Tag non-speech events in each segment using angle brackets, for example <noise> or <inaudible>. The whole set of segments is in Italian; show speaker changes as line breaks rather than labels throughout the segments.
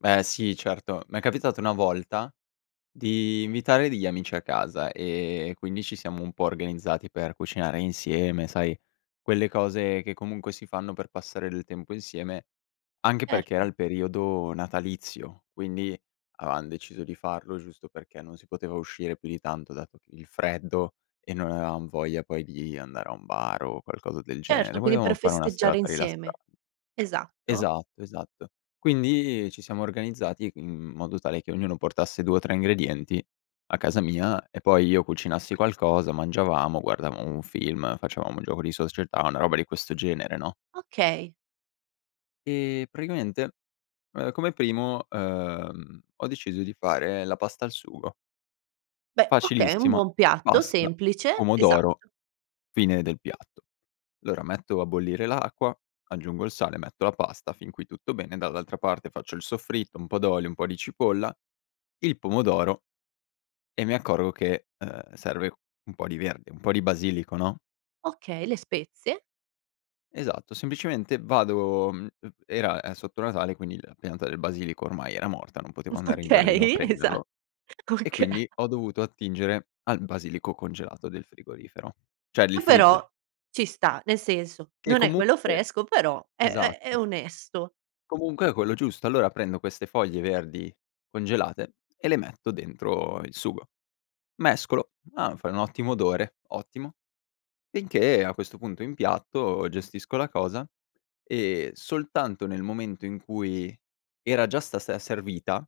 Beh sì certo. M'è capitato una volta di invitare degli amici a casa, ehm, quindi ci siamo un po' organizzati per cucinare insieme sai, quelle cose che comunque si fanno per passare del tempo insieme, anche perché era
Certo.
il periodo natalizio, quindi avevam deciso di farlo giusto perché non si poteva uscire più di tanto dato il freddo, e non avevam voglia poi di andare a un bar o qualcosa del genere.
Certo, quindi
Volevamo
per
fare una
festeggiare
serata rilassan
insieme. Esatto?
Esatto, esatto. Quindi ci siamo organizzati in, mhmm, modo tale che ognuno portasse 2 o 3 ingredienti, a casa mia, e poi io cucinassi qualcosa, mangiavamo, guardavamo un film, facevamo un gioco di società, una roba di questo genere, no?
Okay.
Ehm, praticamente, uhm, come primo, ehm, ho deciso di fare la pasta al sugo.
Beh, okay, un
Facilissima:
buon piatto
pasta,
semplice.
pomodoro,
Esatto.
fine del piatto. Allora metto a bollire l'acqua, aggiungo il sale, metto la pasta fin qui tutto bene, dall'altra parte faccio il soffritto, un po' d'olio, un po' di cipolla, il pomodoro e mi accorgo che, ehm, serve un po' di verde, un po' di basilico, no?
Okay, le spezie.
Esatto, semplicemente vado mhmm, uhm, era, ehm, sotto Natale quindi la pianta del basilico ormai era morta, non potevo andare in giardino a
Okay, esa
prenderlo; e
<chuckles> oka
quindi ho dovuto attingere al basilico congelato del frigorifero cioè li
Oh però,
freezer.
ci sta, nel senso,
Che
non è quello
comunque
fresco, però è è è
esatto.
onesto.
Comunque è quello giusto. Allora prendo queste foglie verdi congelate e le metto dentro il sugo. Mescolo: "Ah, fai un ottimo odore, ottimo!" Finché a questo punto impiatto, gestisco la cosa, ehm, soltanto nel momento in cui era già sta se servita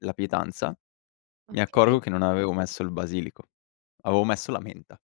la pietanza, mi accorgo
Okay.
che non avevo messo il basilico, avevo messo la menta.